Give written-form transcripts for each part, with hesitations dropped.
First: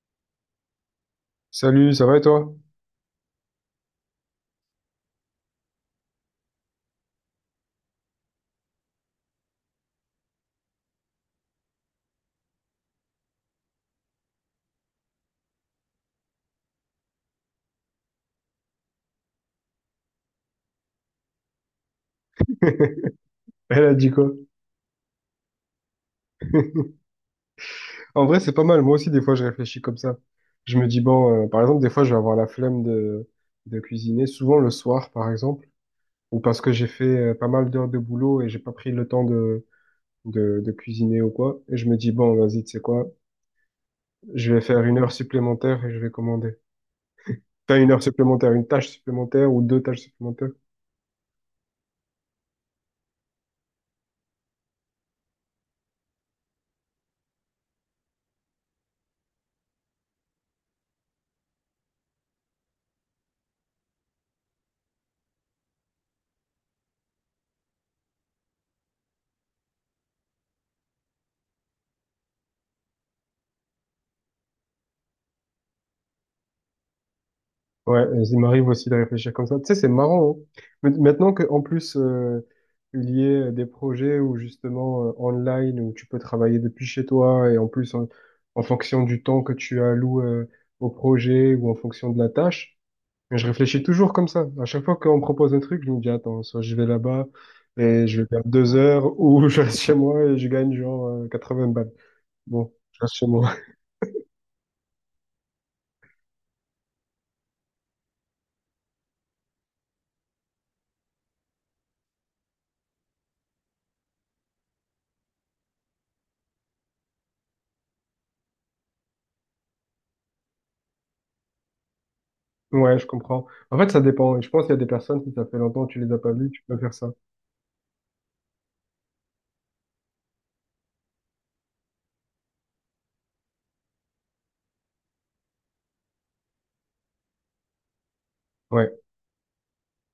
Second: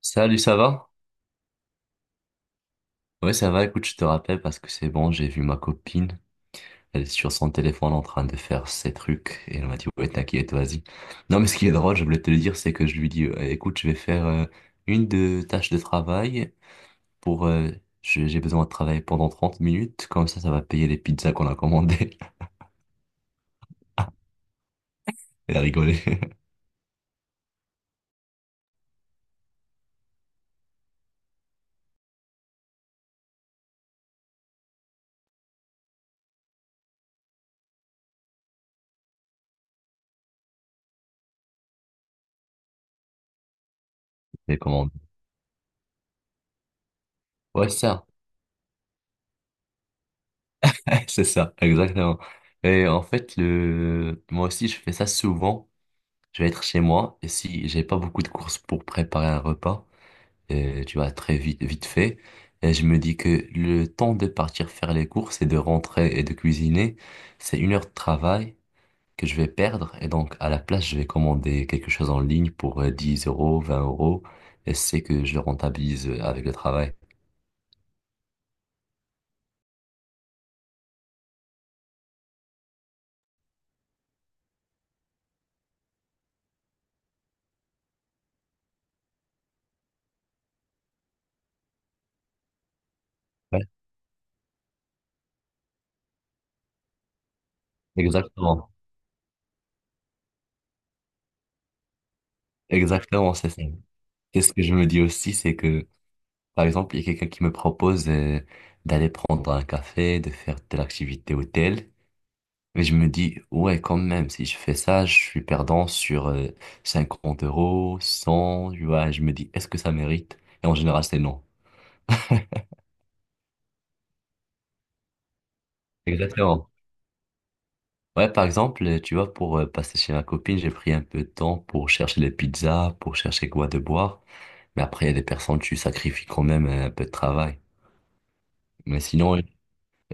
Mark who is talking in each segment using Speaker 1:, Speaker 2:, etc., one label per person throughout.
Speaker 1: Salut, ça va?
Speaker 2: Salut, ça va et toi?
Speaker 1: Ouais, ça va. Écoute, je te rappelle parce que c'est bon, j'ai vu ma copine. Elle est sur son téléphone en train de faire ses trucs et elle m'a dit, ouais, t'inquiète, vas-y. Non, mais ce qui est drôle, je voulais te le dire, c'est que je lui dis, écoute, je vais faire une de tâches de travail pour. J'ai besoin de travailler pendant 30 minutes, comme ça va payer les pizzas qu'on a commandées.
Speaker 2: Elle a dit quoi?
Speaker 1: Elle a rigolé.
Speaker 2: En vrai, c'est pas mal. Moi aussi, des fois, je réfléchis comme ça. Je me dis, bon, par exemple, des fois, je vais avoir la flemme de cuisiner, souvent le soir, par exemple, ou parce que j'ai fait pas mal d'heures de boulot et j'ai pas pris le temps de cuisiner ou quoi. Et je me dis, bon, vas-y, tu sais quoi? Je
Speaker 1: Les
Speaker 2: vais faire
Speaker 1: commandes.
Speaker 2: une heure supplémentaire et je vais commander.
Speaker 1: Ouais, c'est
Speaker 2: T'as une heure
Speaker 1: ça.
Speaker 2: supplémentaire, une tâche supplémentaire ou deux tâches supplémentaires?
Speaker 1: C'est ça, exactement. Et en fait, moi aussi, je fais ça souvent. Je vais être chez moi et si j'ai pas beaucoup de courses pour préparer un repas, tu vas très vite, vite fait. Et je me dis que le temps de partir faire les courses et de rentrer et de cuisiner, c'est 1 heure de travail que je vais perdre. Et donc, à la place, je vais commander quelque chose en ligne pour 10 euros, 20 euros. Et c'est que je le rentabilise avec le travail.
Speaker 2: Ouais, il m'arrive aussi de réfléchir comme ça. Tu sais, c'est marrant, hein. Maintenant qu'en plus, il y ait des projets où justement, online, où tu peux travailler depuis chez toi, et en plus, en fonction du temps que tu alloues, au projet ou en fonction de la tâche, mais je
Speaker 1: Ouais,
Speaker 2: réfléchis toujours comme ça. À chaque fois qu'on me propose un truc, je me dis, attends, soit je vais là-bas et je vais perdre
Speaker 1: exactement.
Speaker 2: deux heures, ou je reste chez moi et je gagne genre, 80 balles. Bon, je reste chez
Speaker 1: Exactement, c'est
Speaker 2: moi.
Speaker 1: ça. Et ce que je me dis aussi, c'est que par exemple, il y a quelqu'un qui me propose d'aller prendre un café, de faire telle activité ou telle. Mais je me dis, ouais, quand même, si je fais ça, je suis perdant sur 50 euros, 100, tu vois. Je me dis, est-ce que ça mérite? Et en général, c'est non.
Speaker 2: Ouais, je comprends. En fait, ça dépend. Je pense qu'il y a des personnes, si ça fait longtemps que tu les as pas vues, tu
Speaker 1: Exactement.
Speaker 2: peux faire ça.
Speaker 1: Ouais, par exemple, tu vois, pour passer chez ma copine, j'ai pris un peu de temps pour chercher les pizzas, pour chercher quoi de boire. Mais après, il y a des personnes, tu sacrifies quand même un peu de travail. Mais
Speaker 2: Ouais,
Speaker 1: sinon,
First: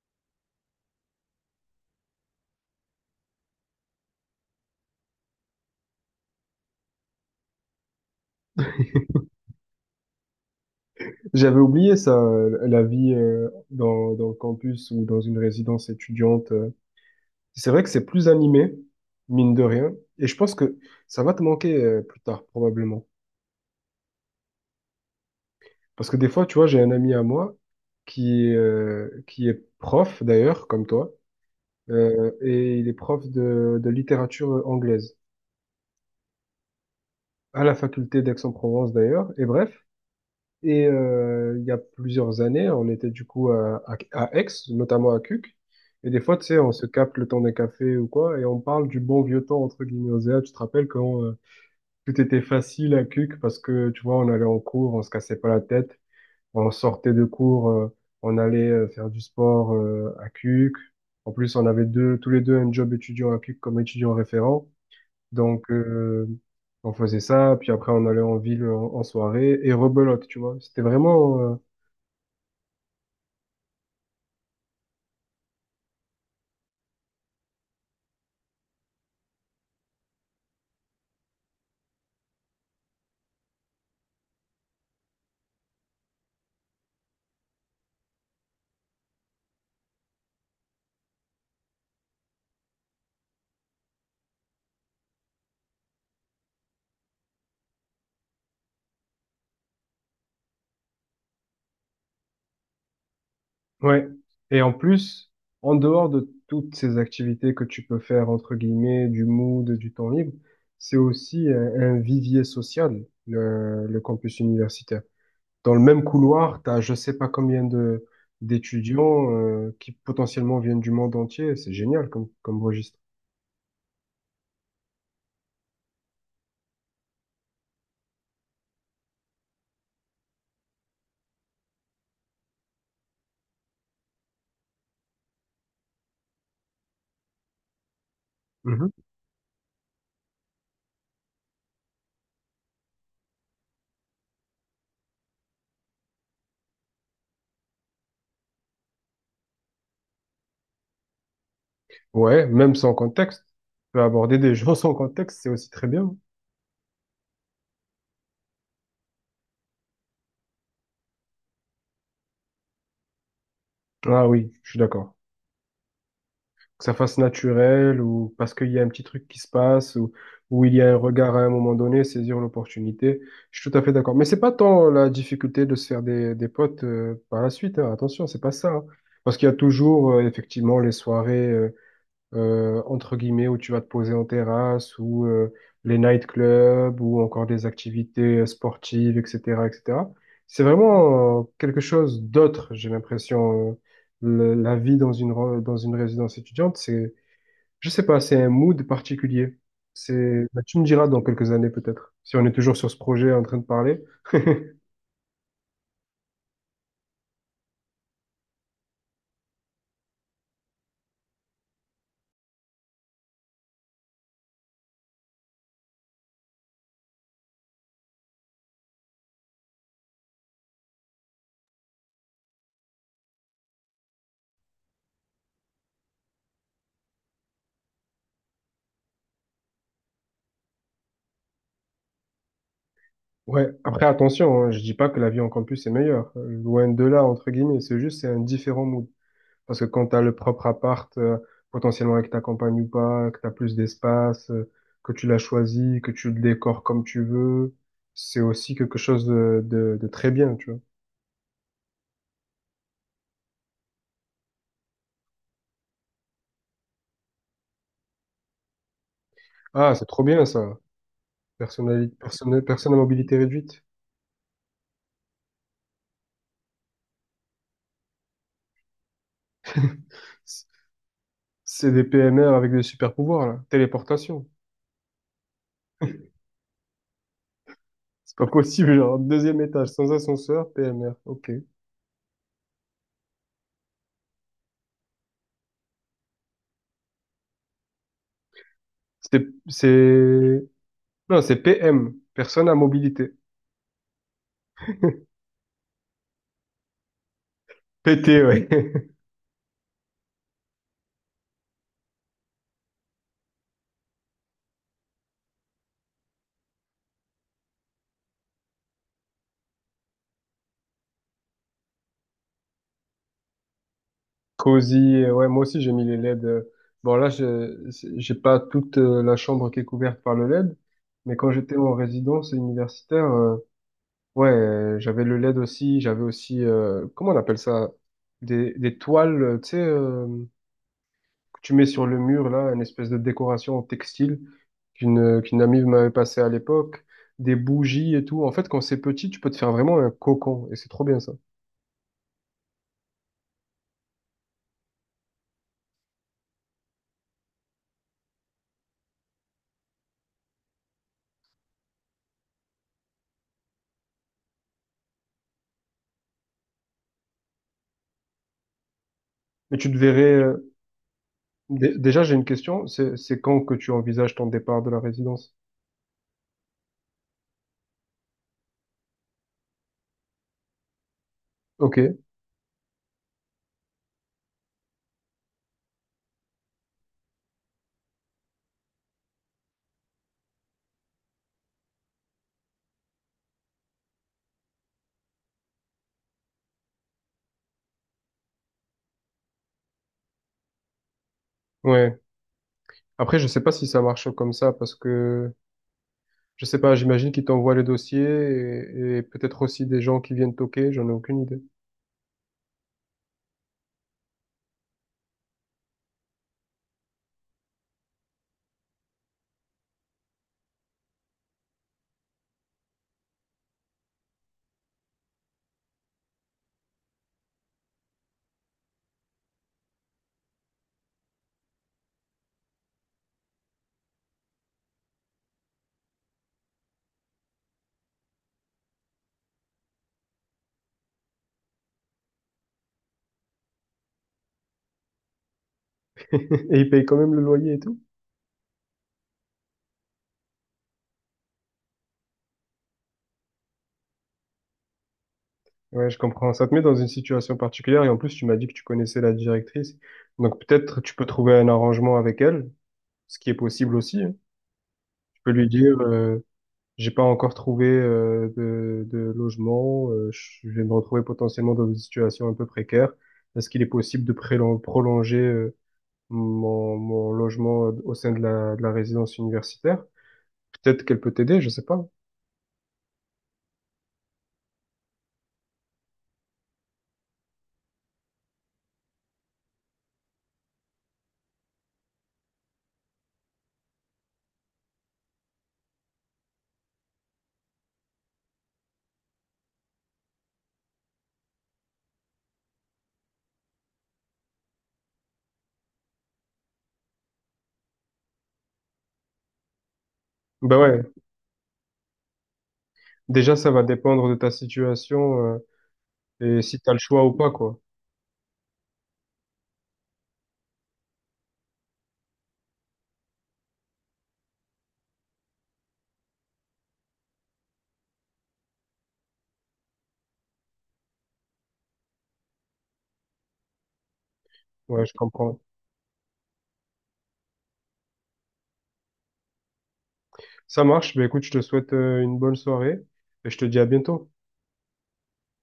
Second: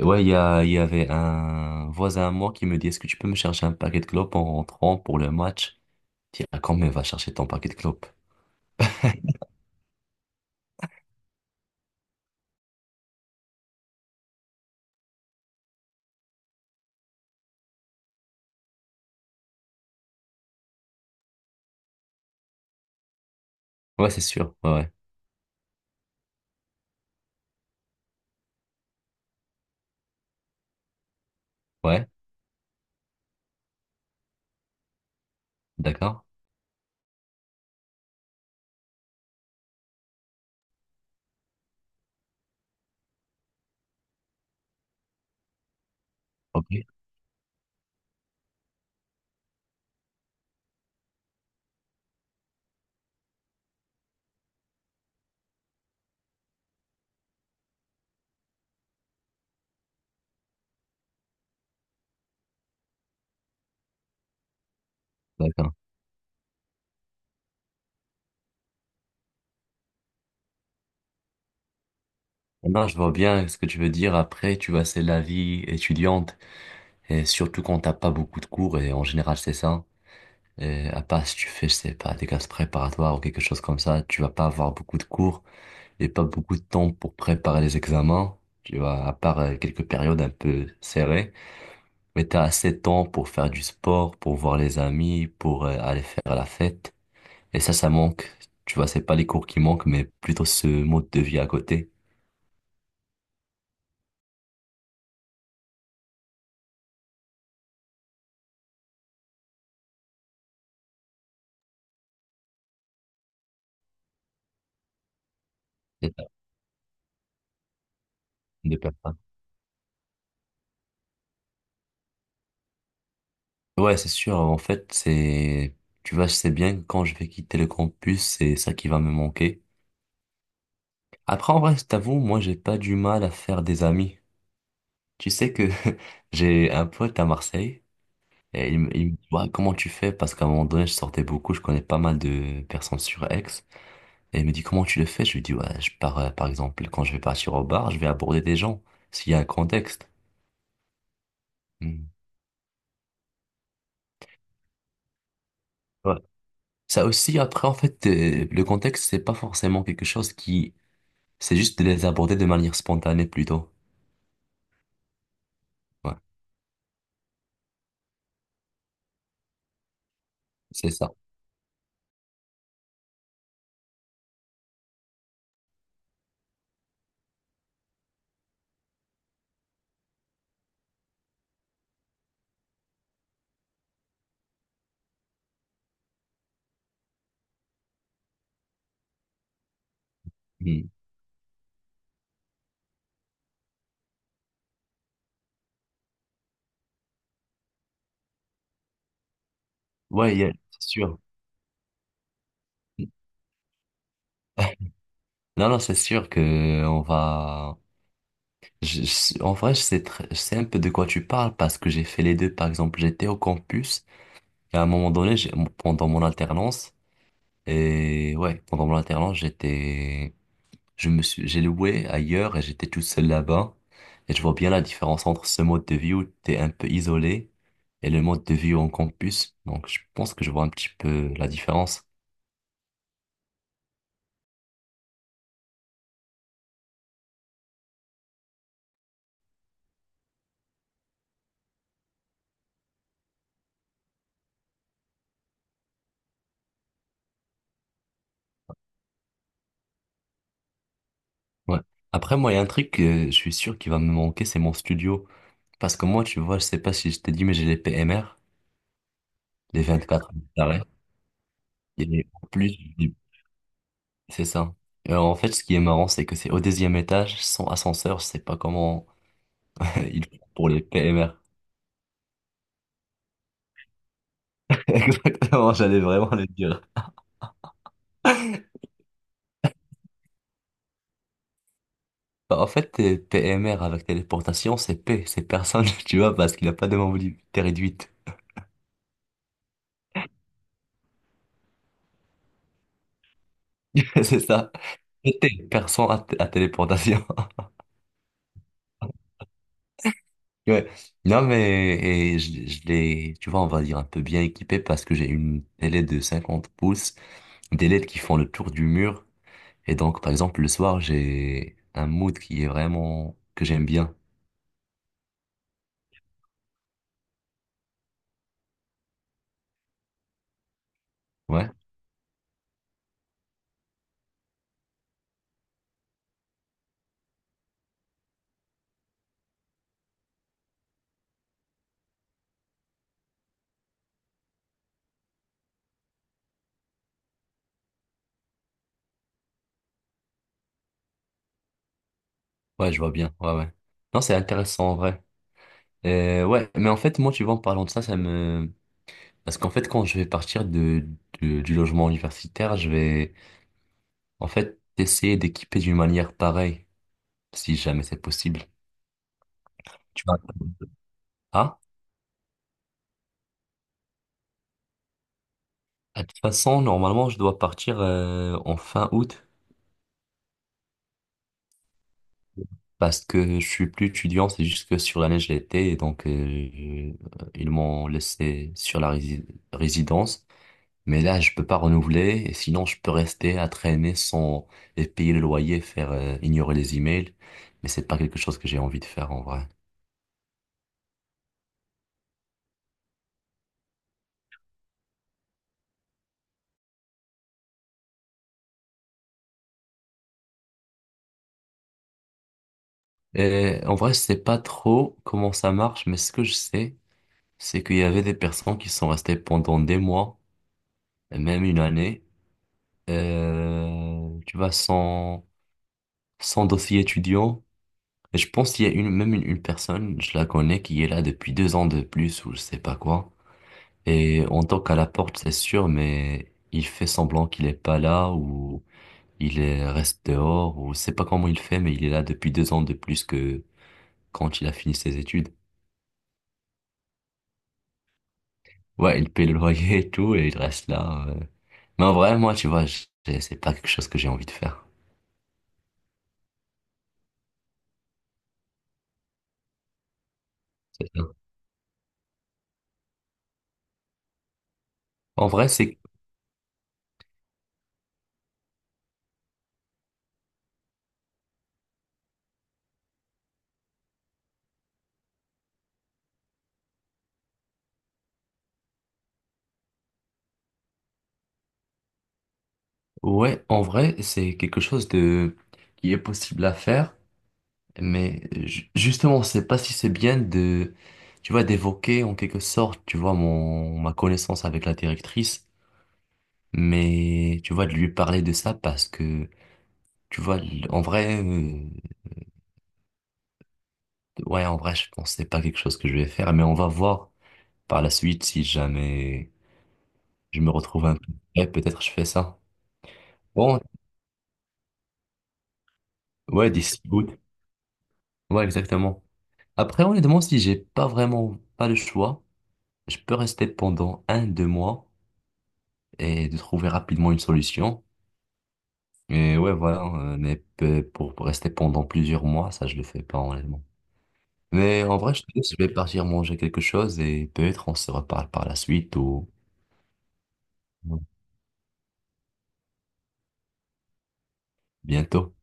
Speaker 1: ouais, il y avait un voisin à moi qui me dit, est-ce que tu peux me chercher un paquet de clopes en rentrant pour le match? Je dis, ah, quand même, va chercher ton paquet de clopes.
Speaker 2: j'avais oublié ça, la vie dans le campus ou dans une résidence étudiante. C'est vrai que c'est plus animé, mine de rien, et je pense que ça va te manquer plus tard, probablement.
Speaker 1: Ouais, c'est sûr. Ouais, ouais.
Speaker 2: Parce que des fois, tu vois, j'ai un ami à moi qui est prof, d'ailleurs, comme toi,
Speaker 1: Ouais,
Speaker 2: et il est prof de littérature anglaise,
Speaker 1: d'accord.
Speaker 2: à la faculté d'Aix-en-Provence, d'ailleurs, et bref. Et il y a plusieurs années, on était du coup à, à Aix, notamment à Cuc. Et des fois, tu sais,
Speaker 1: Ok,
Speaker 2: on se capte le temps d'un café ou quoi, et on parle du bon vieux temps, entre guillemets, Osea. Tu te rappelles quand tout était facile à Cuc parce que, tu vois, on allait en cours, on se cassait pas la tête, on sortait de cours, on allait faire du sport à Cuc. En plus, on avait tous les deux un job étudiant à Cuc comme étudiant référent. Donc,
Speaker 1: d'accord.
Speaker 2: on faisait ça, puis après on allait en ville en soirée et rebelote, tu vois. C'était vraiment,
Speaker 1: Non, je vois bien ce que tu veux dire. Après, tu vois, c'est la vie étudiante. Et surtout quand t'as pas beaucoup de cours, et en général, c'est ça. Et à part si tu fais, je sais pas, des classes préparatoires ou quelque chose comme ça, tu vas pas avoir beaucoup de cours et pas beaucoup de temps pour préparer les examens. Tu vois, à part quelques périodes un peu serrées. Mais t'as assez de temps pour faire du sport, pour voir les amis, pour aller faire la fête. Et ça manque. Tu vois, c'est pas les cours qui manquent, mais plutôt ce mode de vie à côté.
Speaker 2: ouais. Et en plus, en dehors de toutes ces activités que tu peux faire, entre guillemets, du mood, du temps libre, c'est aussi un vivier social, le campus universitaire. Dans le même
Speaker 1: Et t'as
Speaker 2: couloir, t'as je sais pas combien de
Speaker 1: de perdre ça.
Speaker 2: d'étudiants qui potentiellement viennent du monde entier. C'est génial comme, comme registre.
Speaker 1: Ouais, c'est sûr. En fait, c'est, tu vois, je sais bien que quand je vais quitter le campus, c'est ça qui va me manquer. Après, en vrai, je t'avoue, moi, j'ai pas du mal à faire des amis. Tu sais que j'ai un pote à Marseille et
Speaker 2: Mhm.
Speaker 1: il me dit, ouais, comment tu fais? Parce qu'à un moment donné, je sortais beaucoup, je connais pas mal de personnes sur Aix. Et il me dit, comment tu le fais? Je lui dis, ouais, je pars, par exemple, quand je vais partir au bar, je vais aborder des gens, s'il y a un contexte. Hmm.
Speaker 2: Ouais, même sans contexte. Tu peux aborder des gens sans contexte, c'est aussi très bien.
Speaker 1: Ouais. Ça aussi, après, en fait, le contexte, c'est pas forcément quelque chose qui... C'est juste de les aborder de manière spontanée plutôt.
Speaker 2: Ah oui, je suis d'accord.
Speaker 1: Ouais,
Speaker 2: Que ça fasse naturel ou parce qu'il y a un petit truc qui se passe ou il y a
Speaker 1: c'est
Speaker 2: un
Speaker 1: ça.
Speaker 2: regard à un moment donné, saisir l'opportunité. Je suis tout à fait d'accord. Mais c'est pas tant la difficulté de se faire des potes par la suite, hein. Attention, c'est pas ça. Hein. Parce qu'il y a toujours effectivement les soirées, entre guillemets, où tu vas te poser en terrasse, ou les nightclubs, ou encore des activités sportives, etc., etc. C'est
Speaker 1: Hmm.
Speaker 2: vraiment quelque chose d'autre, j'ai l'impression. La vie dans une résidence étudiante, c'est, je sais pas, c'est un mood particulier.
Speaker 1: Ouais,
Speaker 2: C'est,
Speaker 1: yeah,
Speaker 2: bah, tu me
Speaker 1: c'est
Speaker 2: diras
Speaker 1: sûr.
Speaker 2: dans quelques années peut-être, si on est toujours sur ce projet en train de parler.
Speaker 1: Non, non, c'est sûr que on va... en vrai, je sais, je sais un peu de quoi tu parles parce que j'ai fait les deux. Par exemple, j'étais au campus et à un moment donné, pendant mon alternance, et ouais, pendant mon alternance, j'étais, je me suis, j'ai loué ailleurs et j'étais tout seul là-bas. Et je vois bien la différence entre ce mode de vie où t'es un peu isolé et le mode de vie en campus. Donc, je pense que je vois un petit peu la différence.
Speaker 2: Ouais, après attention, hein, je dis pas que la vie en campus est meilleure, loin de là, entre guillemets, c'est juste, c'est un différent mood. Parce que quand tu as le propre appart, potentiellement avec ta compagne ou pas, que tu as plus d'espace, que tu l'as choisi, que tu le décores comme tu veux, c'est aussi quelque chose de très bien, tu vois.
Speaker 1: Ouais. Après, moi, il y a un truc que je suis sûr qui va me manquer, c'est mon studio. Parce que moi, tu vois, je sais pas si je t'ai dit, mais j'ai les PMR, les
Speaker 2: Ah, c'est trop
Speaker 1: 24
Speaker 2: bien
Speaker 1: mètres
Speaker 2: ça.
Speaker 1: carrés.
Speaker 2: Personnalité,
Speaker 1: Et en
Speaker 2: personne,
Speaker 1: plus,
Speaker 2: personne à mobilité réduite.
Speaker 1: c'est ça. En fait, ce qui est marrant, c'est que c'est au deuxième étage, sans ascenseur, je sais pas comment il faut
Speaker 2: C-
Speaker 1: pour les PMR.
Speaker 2: C'est des PMR avec des super pouvoirs, là. Téléportation.
Speaker 1: Exactement, j'allais vraiment le dire.
Speaker 2: C'est pas possible, genre, deuxième étage, sans ascenseur, PMR. Ok.
Speaker 1: Bah, en fait, PMR avec téléportation, c'est P, c'est personne, tu vois, parce qu'il n'a pas de mobilité réduite.
Speaker 2: C'est, c'est, non, c'est PM, personne à mobilité.
Speaker 1: C'est ça. C'était personne à, à téléportation.
Speaker 2: PT, ouais.
Speaker 1: Ouais. Non, mais et je l'ai, tu vois, on va dire un peu bien équipé parce que j'ai une télé de 50 pouces, des LED qui font le tour du mur. Et donc, par exemple, le soir, j'ai un mood qui est vraiment, que j'aime bien.
Speaker 2: Cosy, ouais, moi aussi j'ai mis les LED. Bon là, je- c'est- j'ai pas toute la chambre qui est couverte par le LED, mais quand
Speaker 1: Ouais,
Speaker 2: j'étais en résidence universitaire, ouais, j'avais le LED aussi, j'avais aussi, comment on appelle ça? Des toiles, tu sais, que tu mets sur le mur là, une espèce de décoration en textile qu'une amie m'avait passé à l'époque, des bougies et tout. En fait, quand c'est petit, tu peux te faire vraiment un cocon, et c'est trop bien ça.
Speaker 1: ouais, je vois bien. Ouais, ouais. Non, c'est intéressant en vrai. Ouais, mais en fait, moi, tu vois, en parlant de ça, ça me... Parce qu'en fait, quand je vais partir de, du logement universitaire, je vais, en fait, essayer d'équiper d'une manière pareille, si jamais c'est possible.
Speaker 2: Mais tu te
Speaker 1: Tu
Speaker 2: verrais,
Speaker 1: vois. Ah,
Speaker 2: Déjà, j'ai une question. C'est quand que tu envisages ton départ de la résidence?
Speaker 1: de toute façon, normalement, je dois partir en fin août,
Speaker 2: Ok,
Speaker 1: parce que je suis plus étudiant, c'est juste que sur l'année, je l'étais, et donc, ils m'ont laissé sur la résidence. Mais là, je peux pas renouveler, et sinon je peux rester à traîner sans et payer le loyer, faire ignorer les emails, mais c'est pas quelque chose que j'ai envie de faire en vrai.
Speaker 2: ouais. Après, je sais pas si ça marche comme ça parce que je sais pas, j'imagine qu'ils t'envoient les dossiers et peut-être aussi des gens qui viennent toquer, j'en ai aucune idée.
Speaker 1: Et en vrai, je sais pas trop comment ça marche, mais ce que je sais, c'est qu'il y avait des personnes qui sont restées pendant des mois, même une année, tu vois, sans dossier étudiant. Et je pense qu'il y a une même une personne, je la connais, qui est là depuis 2 ans de plus ou je sais pas quoi. Et on toque à la porte, c'est sûr, mais il fait semblant qu'il est pas là ou reste dehors ou je sais pas comment il fait, mais il est là depuis 2 ans de plus que quand il a fini ses études.
Speaker 2: Et ils payent quand même le loyer et tout?
Speaker 1: Ouais, il paye le loyer et tout et il reste là. Mais en vrai, moi, tu vois, c'est pas quelque chose que j'ai envie de faire.
Speaker 2: Ouais, je comprends. Ça te met dans une situation particulière et en plus, tu m'as dit que tu connaissais la directrice. Donc peut-être
Speaker 1: C'est
Speaker 2: tu
Speaker 1: ça.
Speaker 2: peux trouver un arrangement avec elle, ce qui est possible aussi. Hein. Tu
Speaker 1: En
Speaker 2: peux lui
Speaker 1: vrai,
Speaker 2: dire,
Speaker 1: c'est
Speaker 2: j'ai pas encore trouvé de logement. Je vais me retrouver potentiellement dans une situation un peu précaire. Est-ce qu'il est possible de prolonger mon logement au sein de la résidence universitaire? Peut-être qu'elle peut t'aider, je sais pas.
Speaker 1: ouais, en vrai, c'est quelque chose de qui est possible à faire, mais justement, je sais pas si c'est bien de, tu vois, d'évoquer en quelque sorte, tu vois, mon, ma connaissance avec la directrice, mais tu vois, de lui parler de ça parce que, tu vois, en vrai, ouais, en vrai, je pense que c'est pas quelque chose que je vais faire, mais on va voir par la suite si jamais je me
Speaker 2: Ben ouais,
Speaker 1: retrouve un peu. Ouais, peut-être je fais ça.
Speaker 2: déjà ça
Speaker 1: Bon,
Speaker 2: va dépendre de ta situation et
Speaker 1: ouais,
Speaker 2: si t'as le
Speaker 1: d'ici
Speaker 2: choix
Speaker 1: août.
Speaker 2: ou pas, quoi.
Speaker 1: Ouais, exactement. Après, honnêtement, si j'ai pas vraiment pas le choix, je peux rester pendant un, deux mois et de trouver rapidement une solution. Et ouais, voilà, mais pour rester pendant plusieurs mois, ça, je le fais pas, honnêtement. Mais
Speaker 2: Ouais, je
Speaker 1: en vrai, je te
Speaker 2: comprends.
Speaker 1: laisse, je vais partir manger quelque chose et peut-être on se reparle par la suite ou
Speaker 2: Ça marche.
Speaker 1: ou
Speaker 2: Bah, écoute, je te souhaite une bonne soirée et je te dis à bientôt.
Speaker 1: bientôt.